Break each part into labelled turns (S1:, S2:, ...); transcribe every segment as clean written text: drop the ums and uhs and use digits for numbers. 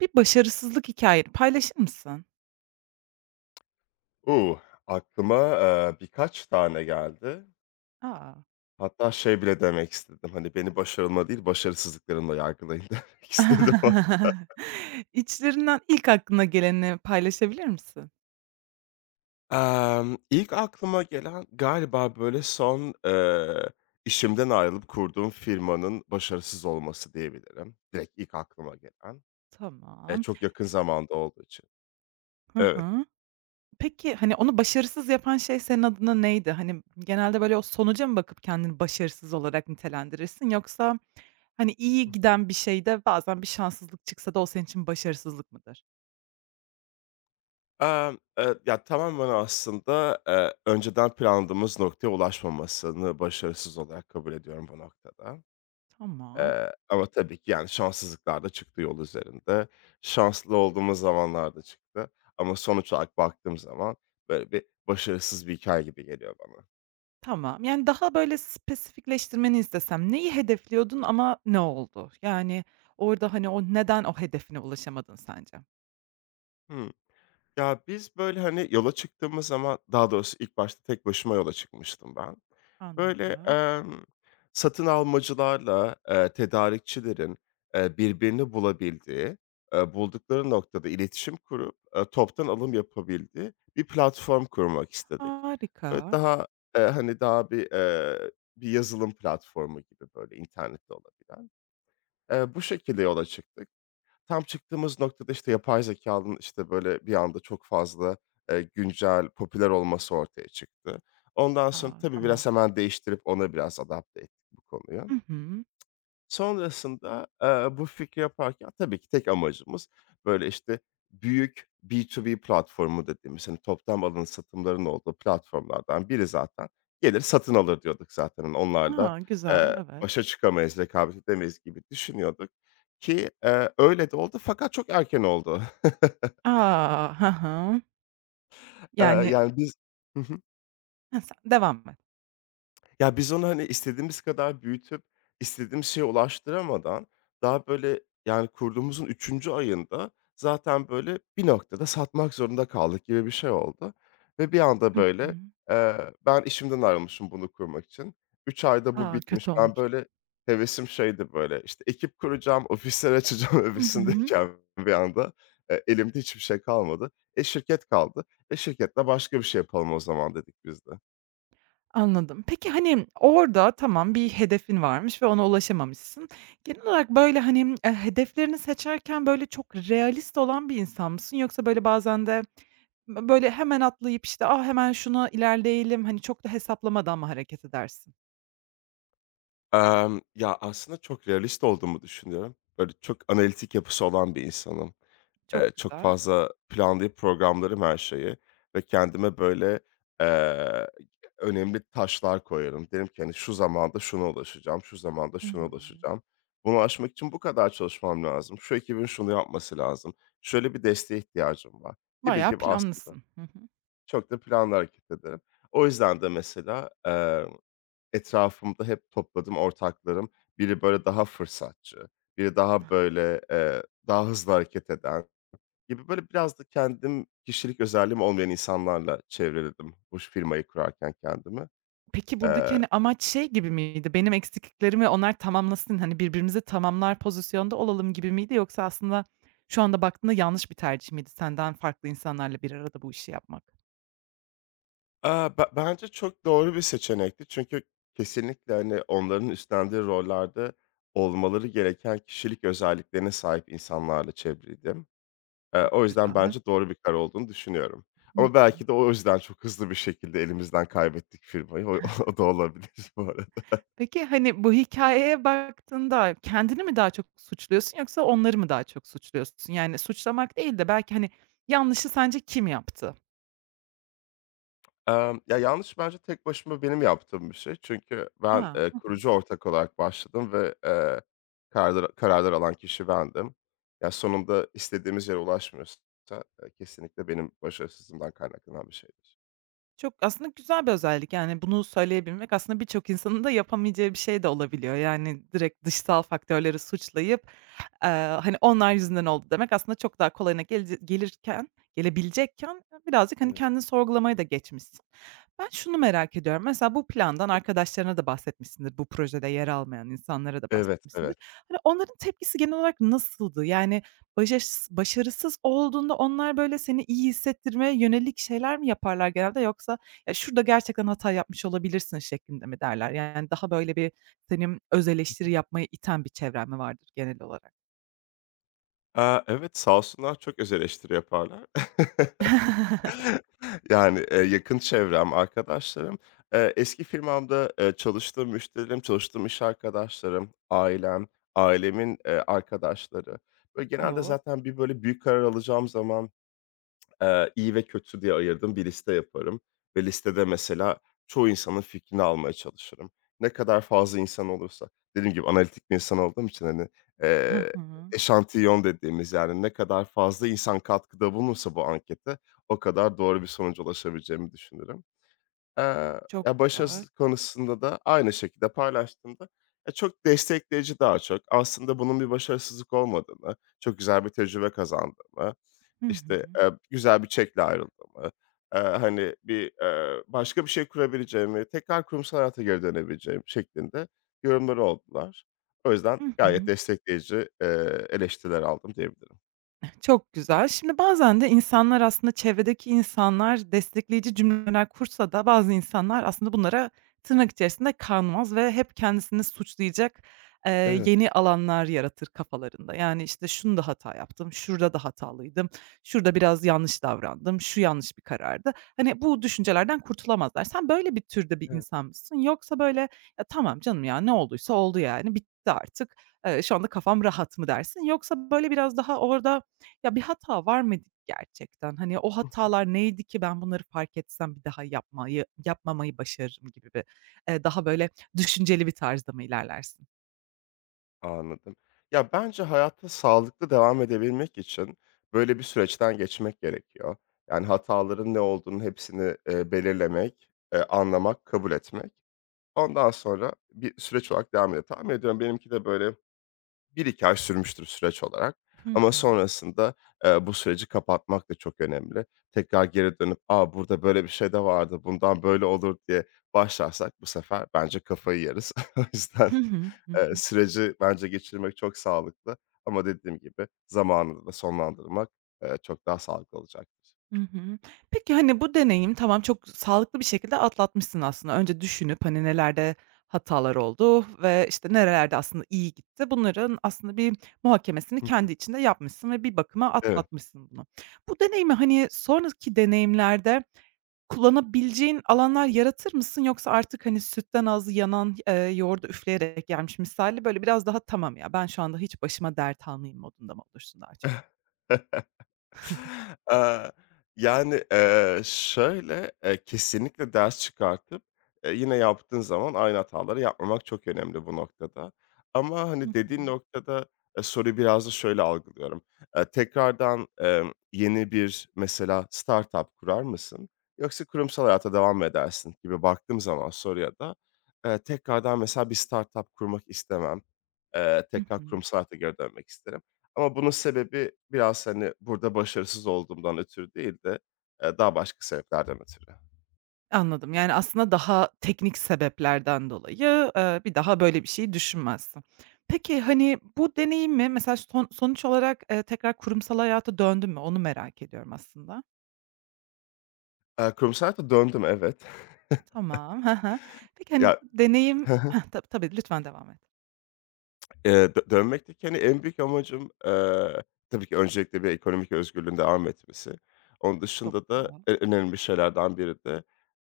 S1: Bir başarısızlık hikayeni paylaşır mısın?
S2: Uh, aklıma, birkaç tane geldi.
S1: A!
S2: Hatta şey bile demek istedim, hani, beni başarılma değil, başarısızlıklarımla yargılayın demek istedim hatta.
S1: İçlerinden ilk aklına geleni paylaşabilir misin?
S2: İlk aklıma gelen galiba, böyle, son, işimden ayrılıp kurduğum firmanın başarısız olması diyebilirim. Direkt ilk aklıma gelen.
S1: Tamam.
S2: Çok yakın zamanda olduğu için.
S1: Hı
S2: Evet.
S1: hı. Peki, hani, onu başarısız yapan şey senin adına neydi? Hani, genelde böyle o sonuca mı bakıp kendini başarısız olarak nitelendirirsin yoksa, hani,
S2: Hı
S1: iyi
S2: hı.
S1: giden bir şeyde bazen bir şanssızlık çıksa da o senin için başarısızlık mıdır?
S2: Ya, tamamen aslında, önceden planladığımız noktaya ulaşmamasını başarısız olarak kabul ediyorum bu noktada.
S1: Tamam.
S2: Ama tabii ki, yani, şanssızlıklar da çıktı yol üzerinde. Şanslı olduğumuz zamanlar da çıktı ama sonuç olarak baktığım zaman, böyle, bir başarısız bir hikâye gibi geliyor bana.
S1: Tamam. Yani, daha böyle spesifikleştirmeni istesem neyi hedefliyordun ama ne oldu? Yani, orada, hani, o neden o hedefine ulaşamadın sence?
S2: Ya, biz, böyle, hani, yola çıktığımız zaman daha doğrusu ilk başta tek başıma yola çıkmıştım ben. Böyle,
S1: Anladım.
S2: satın almacılarla, tedarikçilerin, birbirini bulabildiği, buldukları noktada iletişim kurup, toptan alım yapabildiği bir platform kurmak istedik.
S1: Harika.
S2: Böyle, daha, hani, daha bir, bir yazılım platformu gibi, böyle, internette olabilen. Bu şekilde yola çıktık. Tam çıktığımız noktada, işte, yapay zeka'nın işte, böyle, bir anda çok fazla, güncel, popüler olması ortaya çıktı. Ondan
S1: A,
S2: sonra tabii
S1: tamam.
S2: biraz hemen değiştirip ona biraz adapte ettik bu konuyu.
S1: Hı hı.
S2: Sonrasında, bu fikri yaparken tabii ki tek amacımız, böyle, işte, büyük B2B platformu dediğimiz, hani, toptan alım satımların olduğu platformlardan biri zaten gelir satın alır diyorduk zaten. Hani, onlarla,
S1: A, güzel, evet.
S2: başa çıkamayız, rekabet edemeyiz gibi düşünüyorduk ki, öyle de oldu fakat çok erken oldu.
S1: A! Hı hı. Yani,
S2: Yani, biz.
S1: heh, sen devam et.
S2: Ya, biz onu, hani, istediğimiz kadar büyütüp istediğimiz şeye ulaştıramadan daha, böyle, yani, kurduğumuzun üçüncü ayında zaten, böyle, bir noktada satmak zorunda kaldık gibi bir şey oldu ve bir anda,
S1: Hı hı.
S2: böyle, ben işimden ayrılmışım bunu kurmak için. 3 ayda bu
S1: A,
S2: bitmiş.
S1: kötü
S2: Ben,
S1: olmuş.
S2: böyle, hevesim şeydi, böyle, işte, ekip kuracağım, ofisler açacağım
S1: Hı hı.
S2: hevesindeyken bir anda, elimde hiçbir şey kalmadı. E, şirket kaldı. E, şirketle başka bir şey yapalım o zaman dedik biz de.
S1: Anladım. Peki, hani, orada tamam, bir hedefin varmış ve ona ulaşamamışsın. Genel olarak, böyle, hani, hedeflerini seçerken, böyle, çok realist olan bir insan mısın? Yoksa, böyle, bazen de böyle, hemen atlayıp, işte, "Ah, hemen şuna ilerleyelim." Hani, çok da hesaplamadan mı hareket edersin?
S2: Ya, aslında çok realist olduğumu düşünüyorum. Böyle, çok analitik yapısı olan bir insanım.
S1: Çok
S2: Çok
S1: güzel.
S2: fazla planlayıp programlarım her şeyi ve kendime, böyle, eee, önemli taşlar koyarım. Derim ki, hani, "Şu zamanda şuna ulaşacağım, şu zamanda
S1: Hı
S2: şuna
S1: hı.
S2: ulaşacağım. Buna ulaşmak için bu kadar çalışmam lazım. Şu ekibin şunu yapması lazım. Şöyle bir desteğe ihtiyacım var." gibi
S1: Bayağı
S2: gibi aslında
S1: planlısın. Hı hı.
S2: çok da planlı hareket ederim. O yüzden de mesela, etrafımda hep topladığım ortaklarım, biri böyle daha fırsatçı, biri daha böyle, daha hızlı hareket eden gibi böyle biraz da kendim kişilik özelliğim olmayan insanlarla çevreledim bu firmayı kurarken kendimi.
S1: Peki, buradaki,
S2: Eee,
S1: hani, amaç şey gibi miydi? Benim eksikliklerimi onlar tamamlasın, hani, birbirimizi tamamlar pozisyonda olalım gibi miydi? Yoksa aslında şu anda baktığında yanlış bir tercih miydi senden farklı insanlarla bir arada bu işi yapmak?
S2: aaa, be bence çok doğru bir seçenekti çünkü kesinlikle, hani, onların üstlendiği rollerde olmaları gereken kişilik özelliklerine sahip insanlarla çevrildim. O
S1: Çok
S2: yüzden
S1: güzel.
S2: bence doğru bir karar olduğunu düşünüyorum.
S1: Hı
S2: Ama
S1: hı.
S2: belki de o yüzden çok hızlı bir şekilde elimizden kaybettik firmayı. O o da olabilir bu arada.
S1: Peki, hani, bu hikayeye baktığında kendini mi daha çok suçluyorsun yoksa onları mı daha çok suçluyorsun? Yani, suçlamak değil de belki, hani, yanlışı sence kim yaptı?
S2: Ya, yanlış bence tek başıma benim yaptığım bir şey. Çünkü ben,
S1: A! Hı hı.
S2: kurucu ortak olarak başladım ve, kararlar alan kişi bendim. Ya, sonunda istediğimiz yere ulaşmıyorsa, kesinlikle benim başarısızlığımdan kaynaklanan bir şeydir.
S1: Çok aslında güzel bir özellik. Yani, bunu söyleyebilmek aslında birçok insanın da yapamayacağı bir şey de olabiliyor. Yani, direkt dışsal faktörleri suçlayıp, eee, hani, "Onlar yüzünden oldu." demek aslında çok daha kolayına gelece gelirken gelebilecekken birazcık, hani,
S2: Evet.
S1: kendini sorgulamaya da geçmişsin. Ben şunu merak ediyorum. Mesela bu plandan arkadaşlarına da bahsetmişsindir, bu projede yer almayan insanlara da
S2: Evet,
S1: bahsetmişsindir.
S2: evet.
S1: Hani, onların tepkisi genel olarak nasıldı? Yani, başarısız olduğunda onlar, böyle, seni iyi hissettirmeye yönelik şeyler mi yaparlar genelde yoksa, "Ya, şurada gerçekten hata yapmış olabilirsin." şeklinde mi derler? Yani, daha, böyle, bir senin öz
S2: Hı,
S1: eleştiri yapmaya iten bir çevren mi vardır genel olarak?
S2: evet, sağ olsunlar çok öz eleştiri yaparlar. Yani, yakın çevrem, arkadaşlarım, eski firmamda, çalıştığım müşterilerim, çalıştığım iş arkadaşlarım, ailem, ailemin, arkadaşları. Böyle, genelde
S1: O!
S2: zaten bir, böyle, büyük karar alacağım zaman, iyi ve kötü diye ayırdığım bir liste yaparım ve listede mesela çoğu insanın fikrini almaya çalışırım. Ne kadar fazla insan olursa, dediğim gibi analitik bir insan olduğum için, hani,
S1: Hı
S2: eee,
S1: hı.
S2: eşantiyon dediğimiz, yani, ne kadar fazla insan katkıda bulunursa bu ankete o kadar doğru bir sonuca ulaşabileceğimi düşünürüm. Ya,
S1: Çok güzel.
S2: başarısızlık konusunda da aynı şekilde paylaştığımda, ya, çok destekleyici daha çok. Aslında bunun bir başarısızlık olmadığını, çok güzel bir tecrübe kazandığımı
S1: Hı hı.
S2: işte, güzel bir çekle ayrıldığımı, hani, bir, başka bir şey kurabileceğimi, tekrar kurumsal hayata geri dönebileceğim şeklinde yorumları oldular. O yüzden
S1: Hı
S2: gayet
S1: hı.
S2: destekleyici, eleştiriler aldım diyebilirim.
S1: Çok güzel. Şimdi bazen de insanlar, aslında çevredeki insanlar destekleyici cümleler kursa da bazı insanlar aslında bunlara tırnak içerisinde kanmaz ve hep kendisini suçlayacak, eee,
S2: Evet,
S1: yeni alanlar yaratır kafalarında. Yani, işte, "Şunu da hata yaptım, şurada da hatalıydım, şurada biraz yanlış davrandım, şu yanlış bir karardı." Hani, bu düşüncelerden kurtulamazlar. Sen böyle bir türde bir
S2: evet.
S1: insan mısın? Yoksa böyle, "Ya, tamam canım ya, ne olduysa oldu yani, bitti artık, şu anda kafam rahat." mı dersin? Yoksa böyle biraz daha orada, ya, bir hata var mıydı gerçekten? Hani, o
S2: Hıh.
S1: hatalar neydi ki ben bunları fark etsem bir daha yapmamayı başarırım gibi bir, daha böyle düşünceli bir tarzda mı ilerlersin?
S2: Anladım. Ya, bence hayatta sağlıklı devam edebilmek için böyle bir süreçten geçmek gerekiyor. Yani hataların ne olduğunun hepsini, belirlemek, anlamak, kabul etmek. Ondan sonra bir süreç olarak devam ediyor. Tahmin ediyorum benimki de böyle bir iki ay sürmüştür süreç olarak,
S1: Hı
S2: ama
S1: hı.
S2: sonrasında, bu süreci kapatmak da çok önemli. Tekrar geri dönüp, aa burada böyle bir şey de vardı, bundan böyle olur." diye başlarsak bu sefer bence kafayı yeriz. O yüzden,
S1: Hı hı. Hı hı.
S2: süreci bence geçirmek çok sağlıklı ama dediğim gibi zamanını da sonlandırmak, çok daha sağlıklı olacaktır.
S1: Hı hı. Peki, hani, bu deneyim tamam, çok sağlıklı bir şekilde atlatmışsın aslında. Önce düşünüp, hani, nelerde hatalar oldu ve, işte, nerelerde aslında iyi gitti, bunların aslında bir muhakemesini
S2: Hı
S1: kendi içinde yapmışsın ve bir bakıma
S2: hı. Evet.
S1: atlatmışsın bunu. Bu deneyimi, hani, sonraki deneyimlerde kullanabileceğin alanlar yaratır mısın yoksa artık, hani, sütten ağzı yanan, yoğurdu üfleyerek yermiş misali, böyle, biraz daha, "Tamam ya, ben şu anda hiç başıma dert almayayım." modunda mı olursun daha çok?
S2: Aaa, yani, şöyle, kesinlikle ders çıkartıp, yine yaptığın zaman aynı hataları yapmamak çok önemli bu noktada. Ama,
S1: Hı
S2: hani,
S1: hı.
S2: dediğin noktada, soruyu biraz da şöyle algılıyorum. Tekrardan, yeni bir mesela startup kurar mısın yoksa kurumsal hayata devam mı edersin gibi baktığım zaman soruya da, tekrardan mesela bir startup kurmak istemem.
S1: Hı
S2: Tekrar
S1: hı.
S2: kurumsal hayata geri dönmek isterim. Ama bunun sebebi biraz, hani, burada başarısız olduğumdan ötürü değil de, daha başka sebeplerden ötürü.
S1: Anladım. Yani, aslında daha teknik sebeplerden dolayı, bir daha böyle bir şey düşünmezsin. Peki, hani, bu deneyimi mesela sonuç olarak, tekrar kurumsal hayata döndün mü? Onu merak ediyorum aslında.
S2: Kurumsal hayata döndüm, evet.
S1: Tamam. Hı hı. Peki, hani,
S2: Ya.
S1: bu deneyim
S2: Hı,
S1: heh, tabii, lütfen devam et.
S2: dönmekteki, hani, en büyük amacım, tabii ki öncelikle bir ekonomik özgürlüğün devam etmesi. Onun
S1: Çok
S2: dışında
S1: sağ
S2: da önemli şeylerden biri de,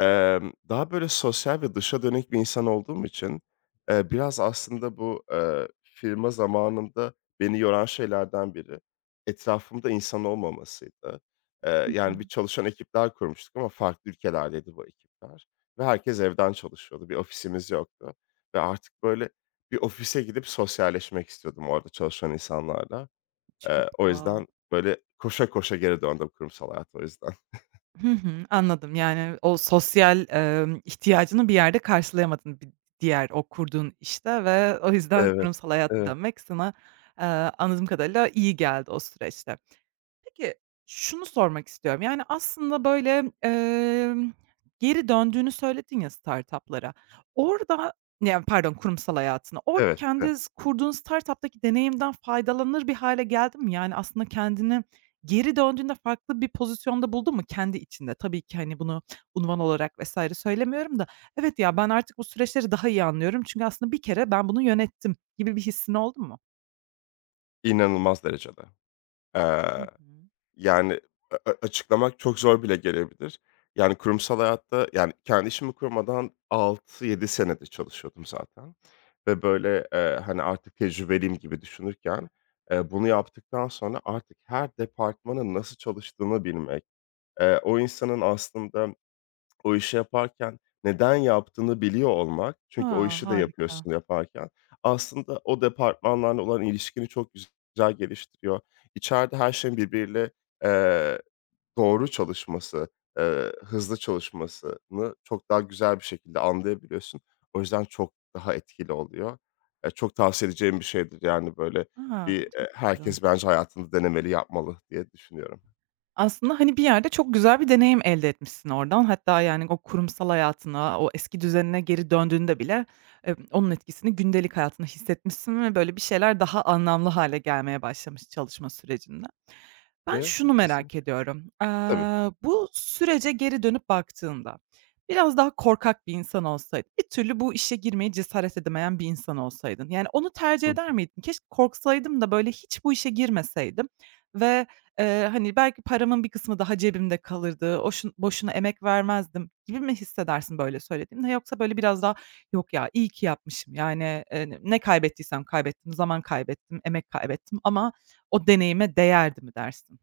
S2: Daha böyle sosyal ve dışa dönük bir insan olduğum için, biraz aslında bu, firma zamanında beni yoran şeylerden biri etrafımda insan olmamasıydı.
S1: Hı hı.
S2: Yani, bir çalışan ekipler kurmuştuk ama farklı ülkelerdeydi bu ekipler ve herkes evden çalışıyordu. Bir ofisimiz yoktu ve artık böyle bir ofise gidip sosyalleşmek istiyordum orada çalışan insanlarla.
S1: Çok
S2: O
S1: da
S2: yüzden böyle koşa koşa geri döndüm kurumsal hayata o yüzden.
S1: Hı hı, anladım. Yani, o sosyal, ihtiyacını bir yerde karşılayamadın, diğer o kurduğun işte ve o yüzden
S2: Evet,
S1: kurumsal hayata
S2: evet,
S1: dönmek sana, anladığım kadarıyla iyi geldi o süreçte. Peki, şunu sormak istiyorum. Yani, aslında, böyle, geri döndüğünü söyledin ya startup'lara. Orada, ya, pardon, kurumsal hayatına. Orada
S2: evet.
S1: kendi kurduğun startup'taki deneyimden faydalanır bir hâle geldin mi? Yani, aslında kendini geri döndüğünde farklı bir pozisyonda buldun mu kendi içinde? Tabii ki, hani, bunu unvan olarak vs. söylemiyorum da, "Evet ya, ben artık bu süreçleri daha iyi anlıyorum çünkü aslında bir kere ben bunu yönettim." gibi bir hissin oldu mu?
S2: İnanılmaz derecede.
S1: Hı
S2: Eee,
S1: hı.
S2: Yani, a a açıklamak çok zor bile gelebilir. Yani, kurumsal hayatta, yani, kendi işimi kurmadan 6-7 senedir çalışıyordum zaten ve, böyle, hani, artık tecrübeliyim gibi düşünürken, bunu yaptıktan sonra artık her departmanın nasıl çalıştığını bilmek, o insanın aslında o işi yaparken neden yaptığını biliyor olmak çünkü o
S1: A!
S2: işi de
S1: Harika.
S2: yapıyorsun yaparken aslında o departmanlarla olan ilişkini çok güzel geliştiriyor. İçeride her şeyin birbiriyle, eee, doğru çalışması, hızlı çalışmasını çok daha güzel bir şekilde anlayabiliyorsun. O yüzden çok daha etkili oluyor. Çok tavsiye edeceğim bir şeydir yani böyle
S1: A!
S2: bir,
S1: Çok güzel.
S2: herkes bence hayatında denemeli, yapmalı diye düşünüyorum.
S1: Aslında, hani, bir yerde çok güzel bir deneyim elde etmişsin oradan. Hatta, yani, o kurumsal hayatına, o eski düzenine geri döndüğünde bile, onun etkisini gündelik hayatında hissetmişsin ve böyle bir şeyler daha anlamlı hale gelmeye başlamış çalışma sürecinde. Ben
S2: Evet,
S1: şunu
S2: evet,
S1: merak
S2: kesinlikle.
S1: ediyorum.
S2: Tabii.
S1: Bu sürece geri dönüp baktığında biraz daha korkak bir insan olsaydın, bir türlü bu işe girmeye cesaret edemeyen bir insan olsaydın, yani, onu tercih eder
S2: Hı.
S1: miydin? "Keşke korksaydım da böyle hiç bu işe girmeseydim ve, hani, belki paramın bir kısmı daha cebimde kalırdı, boşuna emek vermezdim." gibi mi hissedersin böyle söylediğimde yoksa böyle biraz daha, "Yok ya, iyi ki yapmışım, yani, ne kaybettiysem kaybettim, zaman kaybettim, emek kaybettim ama o deneyime değerdi." mi dersin?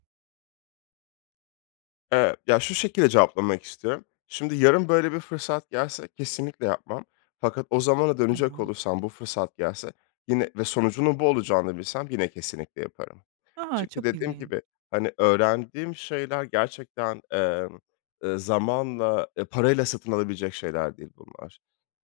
S2: Ya, şu şekilde cevaplamak istiyorum. Şimdi yarın böyle bir fırsat gelse kesinlikle yapmam. Fakat o zamana dönecek
S1: Tamam.
S2: olursam bu fırsat gelse yine ve sonucunun bu olacağını bilsem yine kesinlikle yaparım.
S1: A!
S2: Çünkü
S1: Çok
S2: dediğim
S1: ilginç.
S2: gibi, hani, öğrendiğim şeyler gerçekten, zamanla, parayla satın alabilecek şeyler değil bunlar.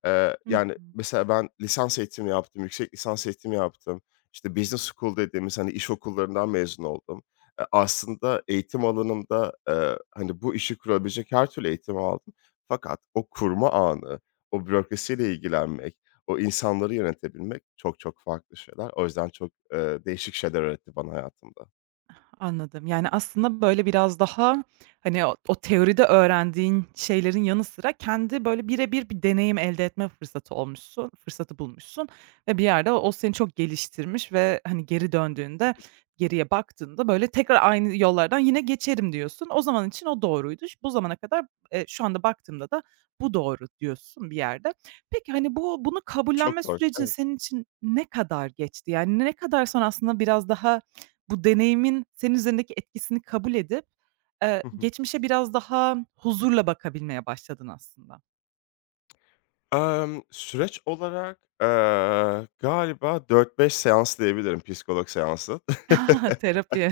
S1: Hı
S2: Yani,
S1: hı.
S2: mesela ben lisans eğitimi yaptım, yüksek lisans eğitimi yaptım. İşte, business school dediğimiz, hani, iş okullarından mezun oldum. Aslında eğitim alanımda, hani, bu işi kurabilecek her türlü eğitimi aldım. Fakat o kurma anı, o bürokrasiyle ilgilenmek, o insanları yönetebilmek çok çok farklı şeyler. O yüzden çok, değişik şeyler öğretti bana hayatımda.
S1: Anladım. Yani, aslında, böyle, biraz daha, hani, o teoride öğrendiğin şeylerin yanı sıra kendi, böyle, birebir bir deneyim elde etme fırsatı bulmuşsun ve bir yerde o seni çok geliştirmiş ve, hani, geri döndüğünde, geriye baktığında, böyle, tekrar aynı yollardan yine geçerim diyorsun. O zaman için o doğruydu. Bu zamana kadar, şu anda baktığımda da bu doğru diyorsun bir yerde. Peki, hani, bunu
S2: Çok
S1: kabullenme
S2: doğru.
S1: süreci
S2: Evet.
S1: senin için ne kadar geçti? Yani, ne kadar sonra aslında biraz daha bu deneyimin senin üzerindeki etkisini kabul edip, geçmişe biraz daha huzurla bakabilmeye başladın aslında.
S2: Süreç olarak, galiba 4-5 seans diyebilirim psikolog seansı.
S1: Terapiye.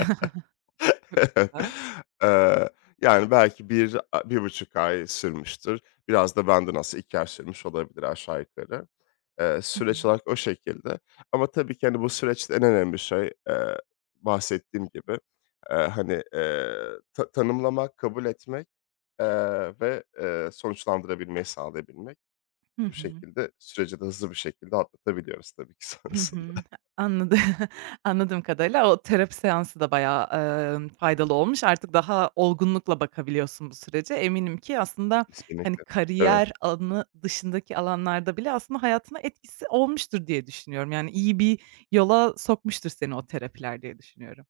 S1: Çok
S2: Evet.
S1: güzel.
S2: Eee, Yani, belki 1,5 ay sürmüştür. Biraz da bende nasıl 2 ay sürmüş olabilir aşağı yukarı.
S1: Hı hı.
S2: Süreç olarak o şekilde ama tabii ki, hani, bu süreçte en önemli şey, bahsettiğim gibi, hani, tanımlamak, kabul etmek, ve, sonuçlandırabilmeyi sağlayabilmek.
S1: Hı
S2: Bu
S1: hı.
S2: şekilde süreci de hızlı bir şekilde atlatabiliyoruz tabii ki
S1: Hı
S2: sonrasında.
S1: hı. Anladı anladığım kadarıyla o terapi seansı da bayağı, faydalı olmuş. Artık daha olgunlukla bakabiliyorsun bu sürece. Eminim ki aslında, hani,
S2: Kesinlikle. Evet.
S1: kariyer alanı dışındaki alanlarda bile aslında hayatına etkisi olmuştur diye düşünüyorum. Yani, iyi bir yola sokmuştur seni o terapiler diye düşünüyorum.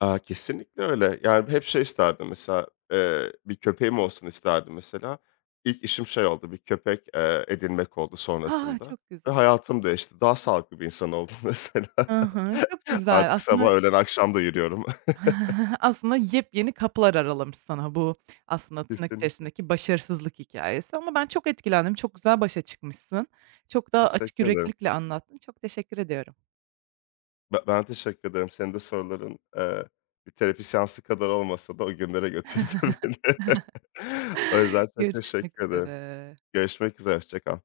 S2: Aaa, kesinlikle öyle. Yani, hep şey isterdim mesela, bir köpeğim olsun isterdim mesela. İlk işim şey oldu, bir köpek, edinmek oldu
S1: A!
S2: sonrasında
S1: Çok
S2: ve
S1: güzel.
S2: hayatım değişti. Daha sağlıklı bir insan oldum mesela.
S1: Hı hı. Çok güzel.
S2: Artık
S1: Aslında
S2: sabah, öğlen, akşam da yürüyorum.
S1: aslında yepyeni kapılar aralamış sana bu aslında tırnak
S2: Kesinlikle.
S1: içerisindeki başarısızlık hikâyesi, ama ben çok etkilendim. Çok güzel başa çıkmışsın. Çok da açık
S2: Teşekkür ederim.
S1: yüreklilikle anlattın. Çok teşekkür ediyorum.
S2: Ben teşekkür ederim. Senin de soruların, bir terapi seansı kadar olmasa da o günlere götürdü beni. O yüzden çok
S1: Görüşmek
S2: teşekkür ederim.
S1: üzere.
S2: Görüşmek üzere, hoşça kal.